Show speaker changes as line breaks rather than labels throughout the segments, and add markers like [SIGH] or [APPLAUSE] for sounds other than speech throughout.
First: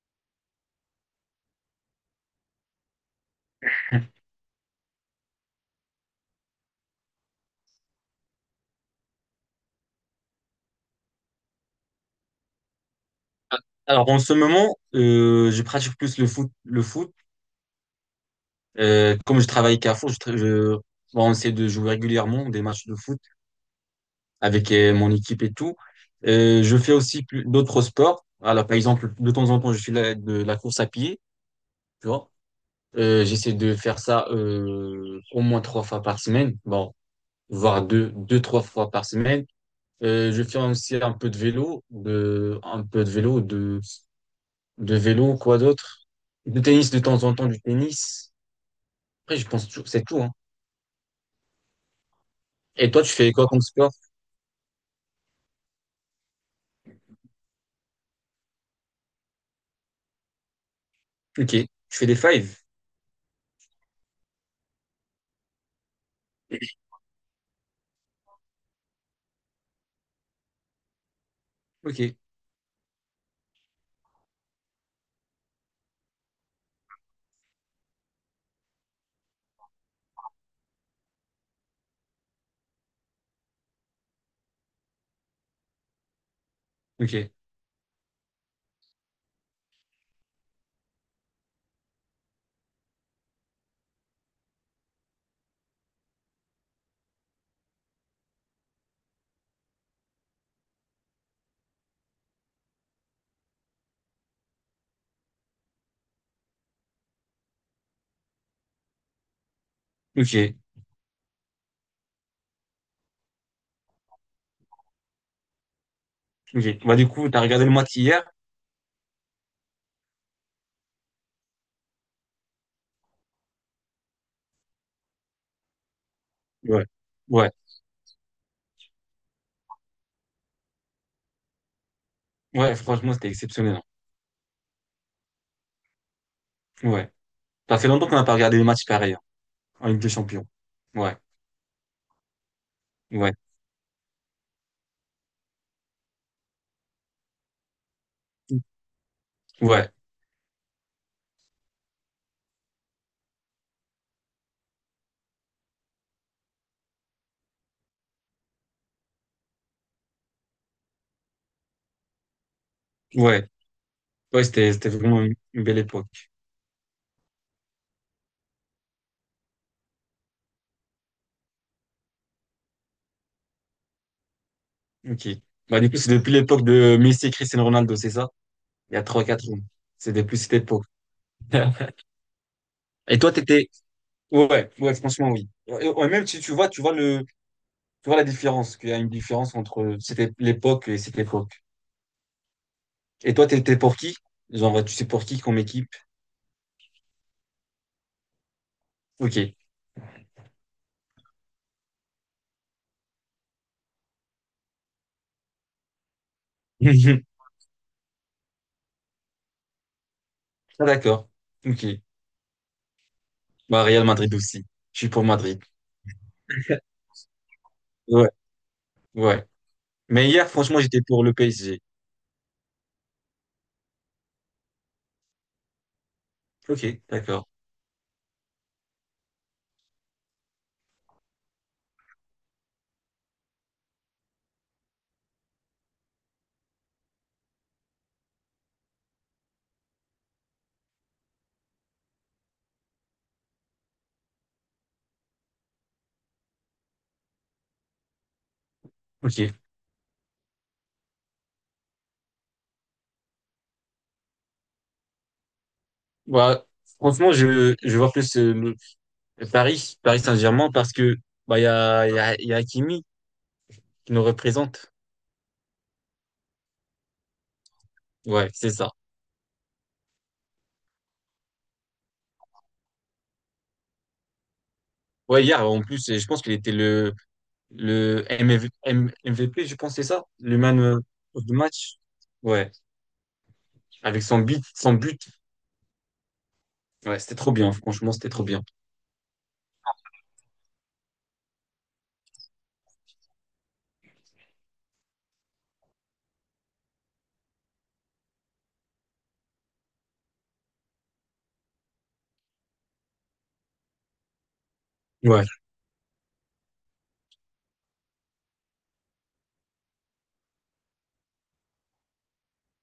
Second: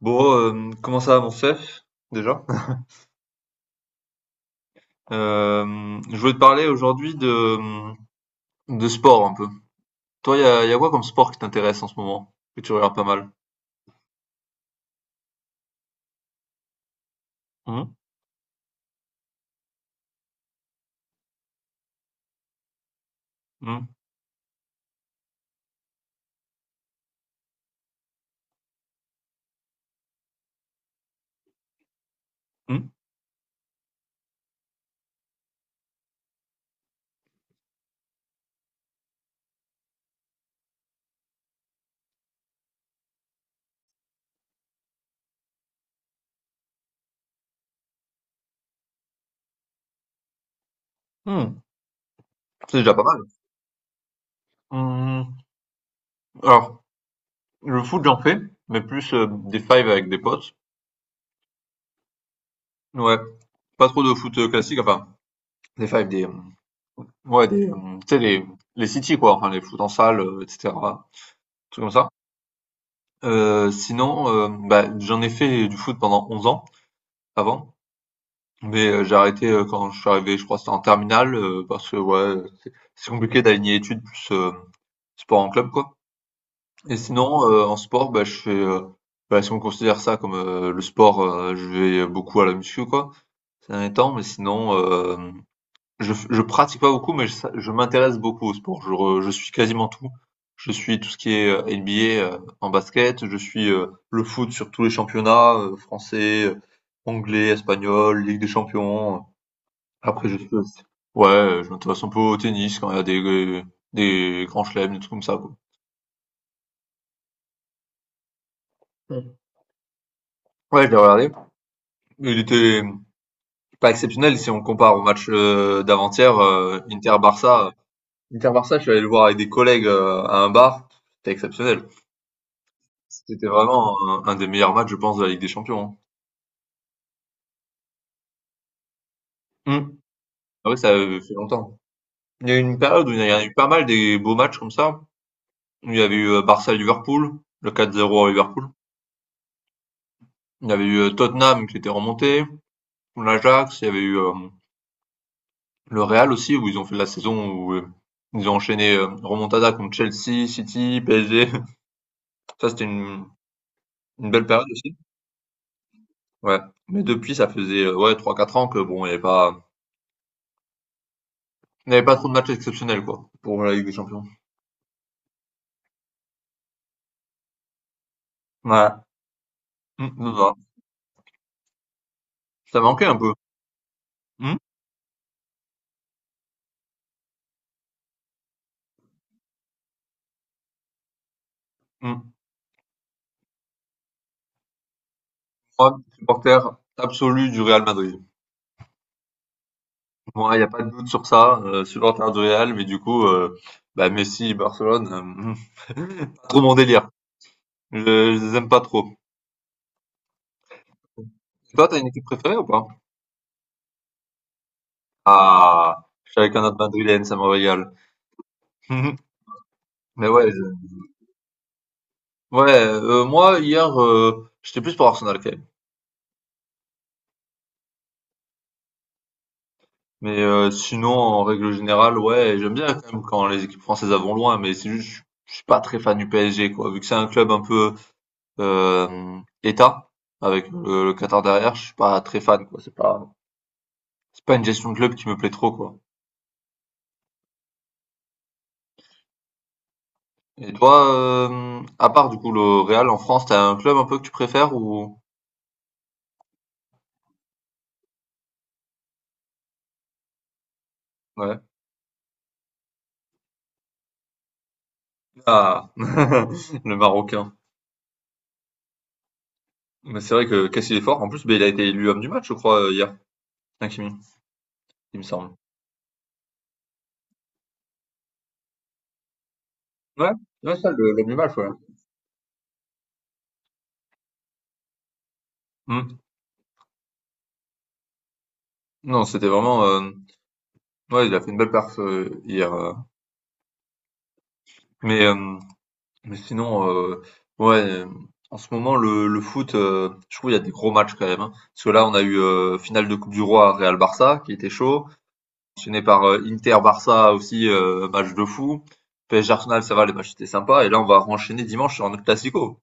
Bon, comment ça va mon chef, déjà? Je voulais te parler aujourd'hui de sport un peu. Toi, y a quoi comme sport qui t'intéresse en ce moment? Que tu regardes pas mal?
Alors, en ce moment, je pratique plus le foot. Le foot.
Hum,
Comme je travaille Carrefour, bon, on essaie de jouer régulièrement des matchs de foot
hum,
avec mon équipe et tout. Je fais aussi d'autres sports. Alors, par exemple, de temps en temps, je fais de la course à pied, tu vois.
hum,
J'essaie de faire ça au moins trois fois par semaine, bon, voire deux, deux, trois fois par semaine. Je fais aussi un peu de vélo, un peu de vélo, de vélo, quoi d'autre? De tennis de temps en temps, du tennis. Après, je pense toujours, c'est tout, hein.
hum. C'est
Et
déjà pas
toi, tu
mal.
fais quoi comme sport?
Hum. Alors, le foot, j'en fais, mais plus des fives avec des potes.
Ok. Tu fais des fives?
Ouais, pas trop de foot classique, enfin, des fives, des... Ouais, des... Tu sais, les city, quoi, enfin, les foot en salle, etc. Trucs comme ça.
Ok.
Bah, j'en ai fait du foot pendant 11 ans, avant. Mais, j'ai arrêté, quand je suis arrivé, je crois que c'était en terminale, parce que ouais, c'est compliqué d'aligner études plus, sport en club, quoi. Et
Ok.
sinon, en sport, bah, je fais, bah, si on considère ça comme, le sport, je vais beaucoup à la muscu, quoi, ces derniers temps. Mais sinon, hem, je pratique pas beaucoup, mais je m'intéresse beaucoup au sport. Je suis quasiment tout. Je suis tout ce qui est, NBA, en basket, je suis, le foot sur tous les championnats, français, anglais, espagnol, Ligue des champions, après
Ok.
je suis aussi ouais, je m'intéresse un peu au tennis quand il y a des grands chelems, des trucs comme ça quoi.
Ok. Bah, du coup, t'as regardé le match hier?
Mmh. Ouais, je l'ai regardé. Il était pas exceptionnel si on compare au match, d'avant-hier,
Ouais. Ouais.
Inter-Barça. Inter-Barça, je suis allé le voir avec des collègues, à un bar, c'était exceptionnel.
Ouais, franchement, c'était
C'était
exceptionnel,
vraiment un des meilleurs matchs je pense de la Ligue des Champions,
hein. Ouais. Ça fait longtemps qu'on n'a pas regardé le match pareil, hein,
hein.
en
Mmh.
Ligue des Champions.
Ah oui, ça,
Ouais.
fait longtemps. Il y a eu une période où il y
Ouais.
a eu pas mal des beaux matchs comme ça. Il y avait eu, Barça-Liverpool, le 4-0 à Liverpool.
Ouais.
Il y avait eu, Tottenham qui était remonté. L'Ajax, il y avait eu le Real aussi, où ils ont fait la saison où ils ont enchaîné remontada contre Chelsea, City, PSG. [LAUGHS] Ça,
Ouais.
une
Ouais,
belle période
c'était
aussi.
vraiment une belle époque.
Ouais. Mais depuis, ça faisait ouais, trois quatre ans que bon, il n'y avait pas trop de matchs exceptionnels, quoi, pour la Ligue des Champions.
Ok. Bah, du coup, c'est depuis l'époque de Messi et Cristiano Ronaldo, c'est ça?
Ouais.
Il y a trois quatre ans. C'est
Non,
depuis cette
non.
époque. [LAUGHS]
Ça manquait un
Et toi,
peu.
t'étais,
Mm,
ouais, ouais, franchement, oui. Et- ouais, même si tu vois, tu vois le, tu vois la différence, qu'il y a une différence entre l'époque et cette époque.
mm.
Et toi, t'étais pour qui? Genre, bah, tu sais pour qui comme
Moi,
équipe?
supporter absolu du Real Madrid.
Ok.
Moi, il n'y a pas de doute sur ça, supporter du Real, mais du coup, bah, Messi, Barcelone, pas trop mon délire.
[LAUGHS]
Je les aime pas trop.
Ah, d'accord.
Et
Ok.
toi, t'as une équipe préférée ou pas?
Bah, Real Madrid aussi. Je suis pour Madrid.
Ah, je suis avec un autre
[LAUGHS]
Madrilène, ça me régale.
Ouais,
[LAUGHS]
ouais.
Mais
Mais hier,
ouais,
franchement, j'étais pour le PSG.
ouais. Moi, hier, j'étais plus pour Arsenal quand même.
Ok, d'accord.
Mais sinon, en règle générale, ouais, j'aime bien quand même quand les équipes françaises vont loin. Mais c'est juste, je suis pas très fan du PSG, quoi. Vu que c'est un club un peu État avec le Qatar derrière, je suis pas très fan, quoi. C'est pas une gestion de club qui me plaît trop, quoi.
Ok.
Et toi, à part du coup le Real en France, t'as un club un peu que tu préfères ou?
Bah, franchement, je vois plus Paris Saint-Germain, parce que bah,
Ouais.
il y a Hakimi qui nous représente.
Ah, [LAUGHS] le Marocain.
Ouais, c'est ça.
Mais c'est vrai que Cassil est fort. En plus, ben, il a été élu homme du match, je crois, hier. Hakimi, il me
Ouais,
semble.
hier, en plus, et je pense qu'il était le M MV MVP, je pense, c'est ça?
Ouais,
Le
ouais
man
ça, l'homme du
of the
match, ouais.
match? Ouais, avec son but, son but.
Hmm.
Ouais, c'était trop bien, franchement, c'était trop bien.
Non, c'était vraiment. Ouais, il a fait une belle perf hier. Mais, euh, mais sinon, euh, ouais, euh, En ce moment, le foot, je trouve qu'il y a des gros matchs quand même. Hein. Parce que là, on a eu finale de Coupe du Roi Real-Barça, qui était chaud.
Ouais,
Enchaîné par Inter-Barça aussi, match de fou. PSG Arsenal, ça va, les matchs étaient sympas. Et là, on va enchaîner dimanche sur un autre Classico.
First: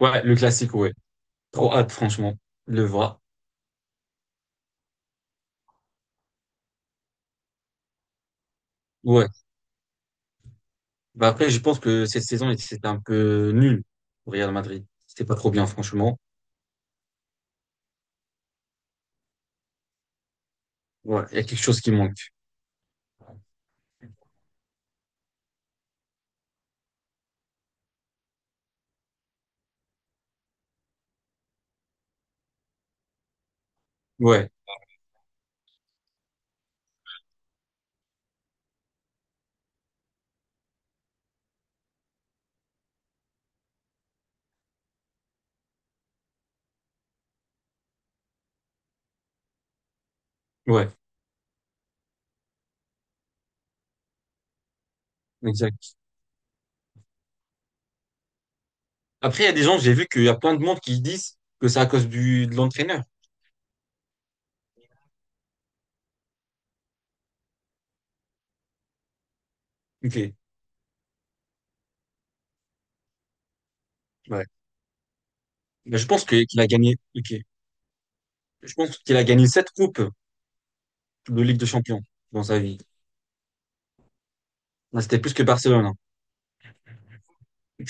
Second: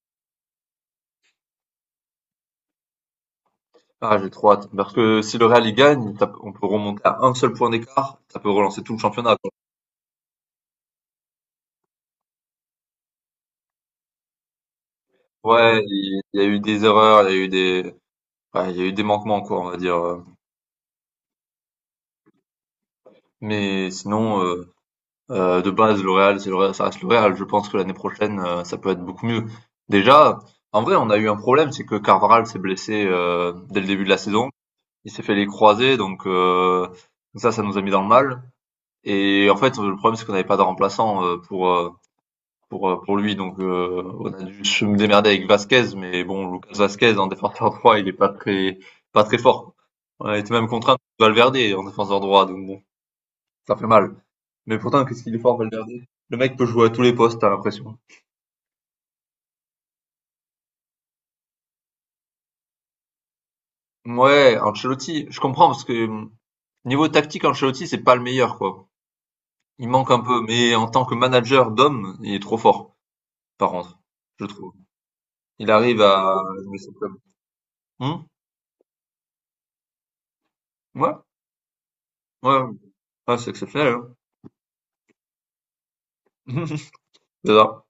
ouais, le classique, ouais. Trop hâte, franchement, de le voir.
Ah, j'ai trop hâte. Parce que si le Real il gagne, on peut remonter à un seul point d'écart, ça peut relancer tout le
Ouais.
championnat, quoi.
Bah après, je pense que cette saison, c'était un peu nul au Real Madrid. C'était pas trop bien,
Ouais,
franchement.
il y a eu des erreurs, il y a eu des, ouais, il y a eu des manquements, quoi, on va dire.
Ouais, il y a quelque chose qui manque.
Mais sinon, euh, de base, le Real, c'est le Real, ça reste le Real. Je pense que l'année prochaine, ça peut être beaucoup mieux. Déjà, en vrai, on a eu un problème, c'est que Carvajal s'est blessé dès le début de la saison.
Ouais,
Il s'est fait les croisés, donc ça nous a mis dans le mal. Et en fait, le problème, c'est qu'on n'avait pas de remplaçant pour lui. Donc, on a dû se démerder avec Vasquez, mais bon, Lucas Vasquez en défenseur droit, il est pas très, pas très fort. On a été même
ouais,
contraint de Valverde en défenseur droit, donc bon, ça fait mal. Mais pourtant, qu'est-ce qu'il est fort, Valverde?
exact.
Le mec peut jouer à tous les postes, t'as l'impression.
Après, il y a des gens, j'ai vu qu'il y a plein de monde qui disent que c'est à cause de l'entraîneur.
Ouais, Ancelotti, je comprends parce que niveau tactique, Ancelotti, c'est pas le meilleur, quoi. Il manque un
Ok.
peu, mais en tant que manager d'homme, il est trop fort, par contre,
Ouais.
je trouve. Il
Mais
arrive
je pense
à
qu'il a
jouer son
gagné.
club.
Ok.
Hum
Je pense qu'il a gagné sept coupes
Ouais,
de Ligue des Champions dans sa
ouais,
vie.
Ah, c'est exceptionnel, hein.
Là, c'était plus que Barcelone, hein.
[LAUGHS] C'est ça.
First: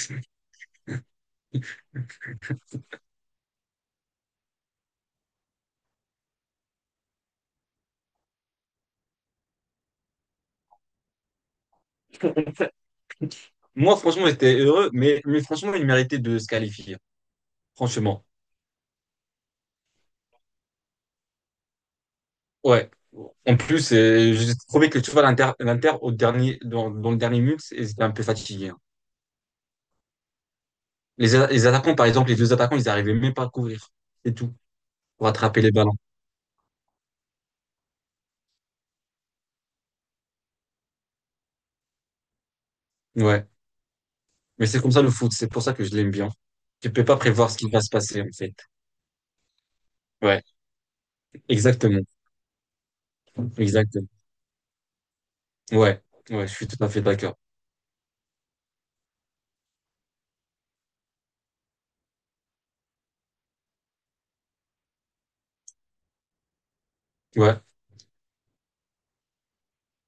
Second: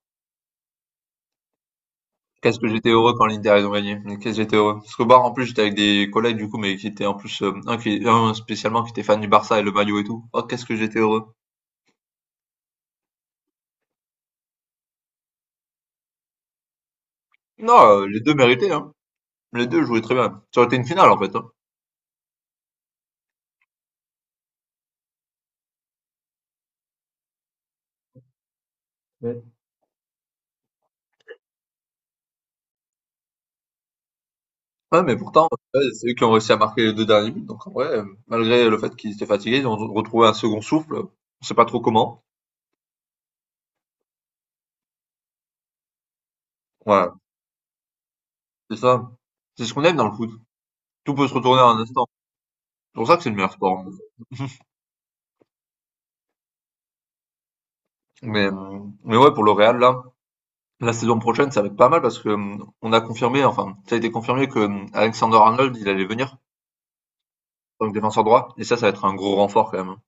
Qu'est-ce que j'étais heureux quand l'Inter ils ont gagné. Mais qu'est-ce que j'étais heureux. Parce qu'au bar, en plus, j'étais avec des collègues, du coup, mais qui étaient en plus, un spécialement qui était fan du Barça et le maillot et tout. Oh, qu'est-ce que j'étais heureux.
[LAUGHS] Moi, franchement, j'étais heureux, mais franchement, il méritait de se qualifier.
Non, les
Franchement.
deux méritaient, hein. Les deux jouaient très bien. Ça aurait été une finale, en fait, hein.
Ouais. En plus, j'ai trouvé que tu vois, l'Inter, dans le dernier minute, ils étaient un peu fatigués, hein.
Ouais.
Les attaquants, par exemple, les deux attaquants, ils n'arrivaient même pas à couvrir. C'est tout.
Ouais, mais
Pour
pourtant,
attraper les
ouais,
ballons.
c'est eux qui ont réussi à marquer les deux derniers buts. Donc, en vrai, malgré le fait qu'ils étaient fatigués, ils ont retrouvé un second souffle. On sait pas trop comment.
Ouais. Mais c'est comme ça le foot. C'est pour ça que je l'aime bien. Tu peux
Ouais,
pas prévoir ce qui va se passer, en fait.
c'est ça. C'est ce qu'on aime dans le foot.
Ouais.
Tout peut se retourner en un instant.
Exactement.
C'est pour ça que c'est le meilleur sport.
Exactement. Ouais, ouais, je suis tout à fait d'accord.
Mais, euh, mais ouais, pour le Real, là, la saison prochaine, ça va être pas mal parce que, on a confirmé, enfin, ça a été confirmé que, Alexander-Arnold, il allait venir
Ouais,
en tant que défenseur droit et ça va être un gros renfort quand même, hein.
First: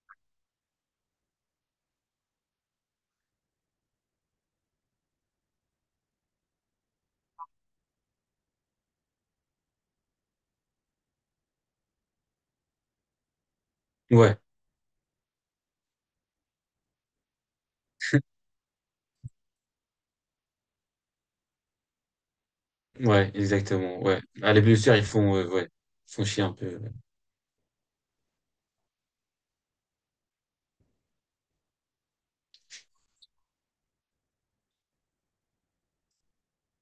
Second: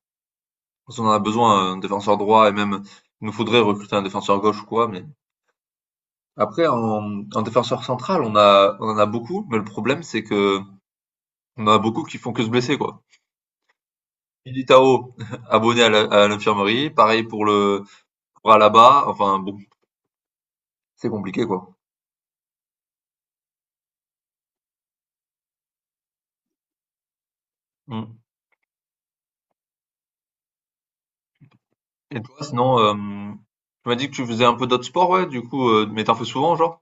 Parce qu'on en a besoin, un défenseur droit et même il nous faudrait recruter un défenseur gauche ou quoi, mais après en défenseur central, on en a beaucoup, mais le problème, c'est que on en a beaucoup qui font que se blesser, quoi.
ouais,
Militao, [LAUGHS] abonné à l'infirmerie, pareil pour le pour Alaba, enfin bon, c'est compliqué, quoi.
ouais, exactement. Ouais. Ah, les blessures, ils font, ouais, ils font chier un peu, ouais.
Mmh. Et toi, sinon, tu m'as dit que tu faisais un peu d'autres sports, ouais, du coup, mais t'en fais souvent, genre?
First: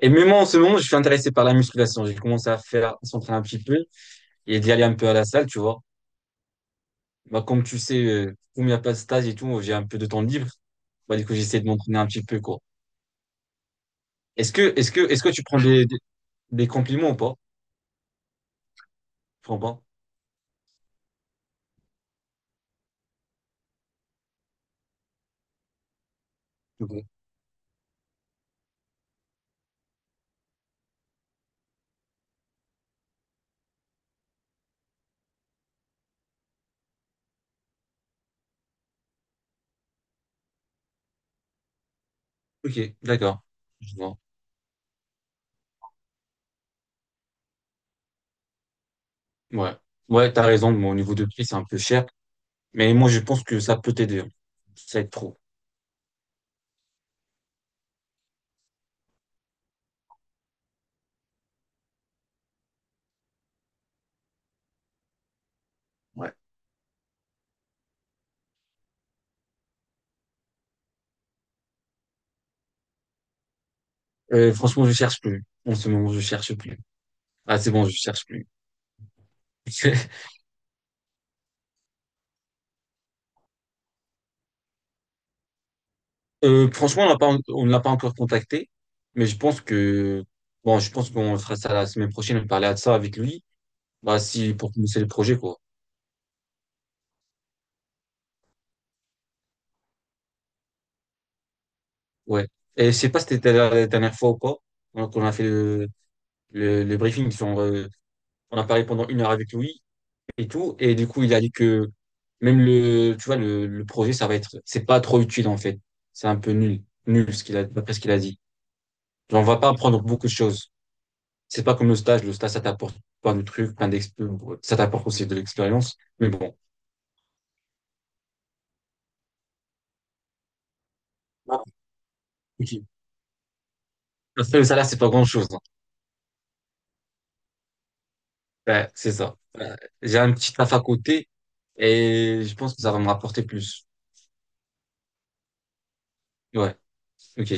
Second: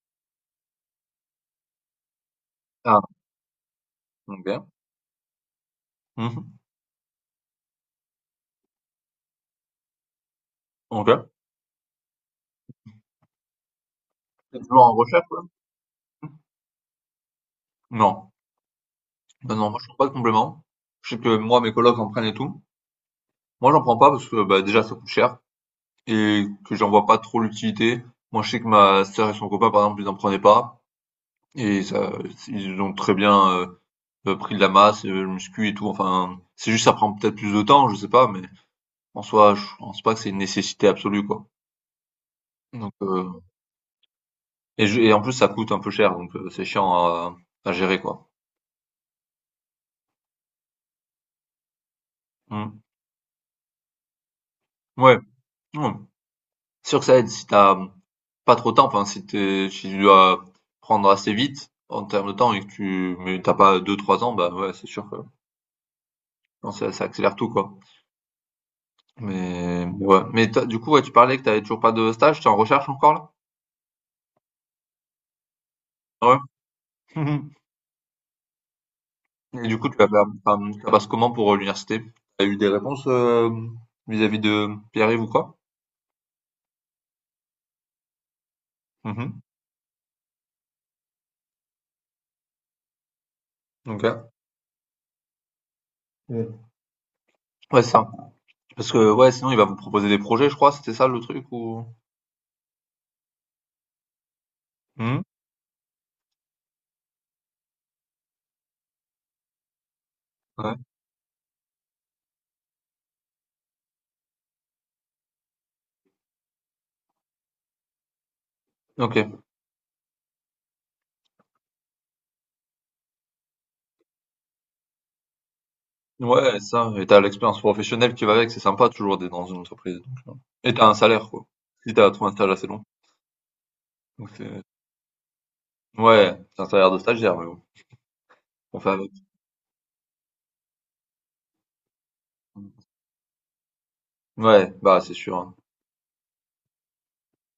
Et même moi, en ce moment, je suis intéressé par la musculation. J'ai commencé à faire, à
Ah,
s'entraîner un petit peu et
ok.
d'y aller un peu à la salle, tu vois.
Mhm.
Bah, comme tu sais, comme il n'y a pas de stage et tout, j'ai un peu de temps libre. Bah, du
Ok.
coup, j'essaie de m'entraîner un petit peu, quoi.
T'es toujours en
Est-ce
recherche,
que tu
ouais?
prends des compliments ou pas?
Non.
Je
Non,
prends
non, moi,
pas.
je prends pas de compléments. Je sais que moi, mes colocs en prennent et tout. Moi, j'en prends pas parce que, bah, déjà, ça coûte cher et que j'en
Ok,
vois pas trop l'utilité. Moi, je sais que ma sœur et son copain, par exemple, ils en prenaient pas et ça, ils ont très bien pris de la masse, le muscu et tout. Enfin, c'est juste, ça prend peut-être plus de temps, je sais pas, mais en soi, je pense pas que c'est une nécessité absolue, quoi.
ok,
Donc,
d'accord. Je vois.
Et en plus, ça coûte un peu cher, donc c'est chiant à gérer, quoi.
Ouais. Ouais, t'as raison. Mon niveau de prix, c'est un peu cher.
Mmh.
Mais moi, je pense que ça peut t'aider, hein. Ça aide
Ouais,
trop.
ouais. C'est sûr que ça aide si t'as pas trop de temps, enfin, si tu dois prendre assez vite en termes de temps et que tu mais tu pas deux trois ans, bah, ouais, c'est sûr que
Ouais.
non, ça accélère tout, quoi. Mais ouais. Mais tu du coup, ouais, tu parlais que t'avais toujours pas de stage, t'es en recherche encore, là?
Franchement, je cherche plus. En ce moment, je
Ouais.
cherche plus.
[LAUGHS] Mmh.
Ah, c'est bon, je cherche plus.
Et du coup, tu vas
[LAUGHS]
faire, ça passe comment pour, l'université? T'as eu des réponses, vis-à-vis de Pierre-Yves ou quoi?
Franchement, on ne l'a pas encore contacté,
Mmh
mais je
mh.
pense que, bon, je pense qu'on fera ça la semaine prochaine, parler de ça avec lui, bah,
OK.
si, pour commencer le projet, quoi.
Mmh. Ouais, c'est ça. Parce que ouais, sinon il va vous proposer des projets, je crois, c'était ça le truc ou?
Ouais. Et je sais pas si c'était la dernière fois ou pas,
Hmm.
qu'on a fait le briefing, on a parlé pendant une heure avec lui et
Ouais.
tout, et du coup, il a dit que même tu vois, le projet, ça va être, c'est pas trop utile, en fait. C'est un peu nul, nul, ce qu'il a, d'après ce qu'il a dit.
OK.
Genre, on va pas apprendre beaucoup de choses. C'est pas comme le stage. Le stage, ça t'apporte plein de trucs, plein d'expériences. Ça t'apporte aussi de l'expérience. Mais bon.
Ouais, ça, et t'as l'expérience professionnelle qui va avec, c'est sympa toujours d'être dans une entreprise donc, et t'as un salaire quoi.
Ah,
Si t'as as trouvé un stage assez long.
ok.
Donc
Parce que
c'est
le salaire, c'est pas grand-chose, hein.
ouais, c'est un salaire de stagiaire mais bon, on
Ouais,
fait avec.
c'est ça. Ouais. J'ai un petit taf à côté et je pense que ça va me rapporter plus.
Ouais, bah, c'est sûr, hein.
Ouais. Ok.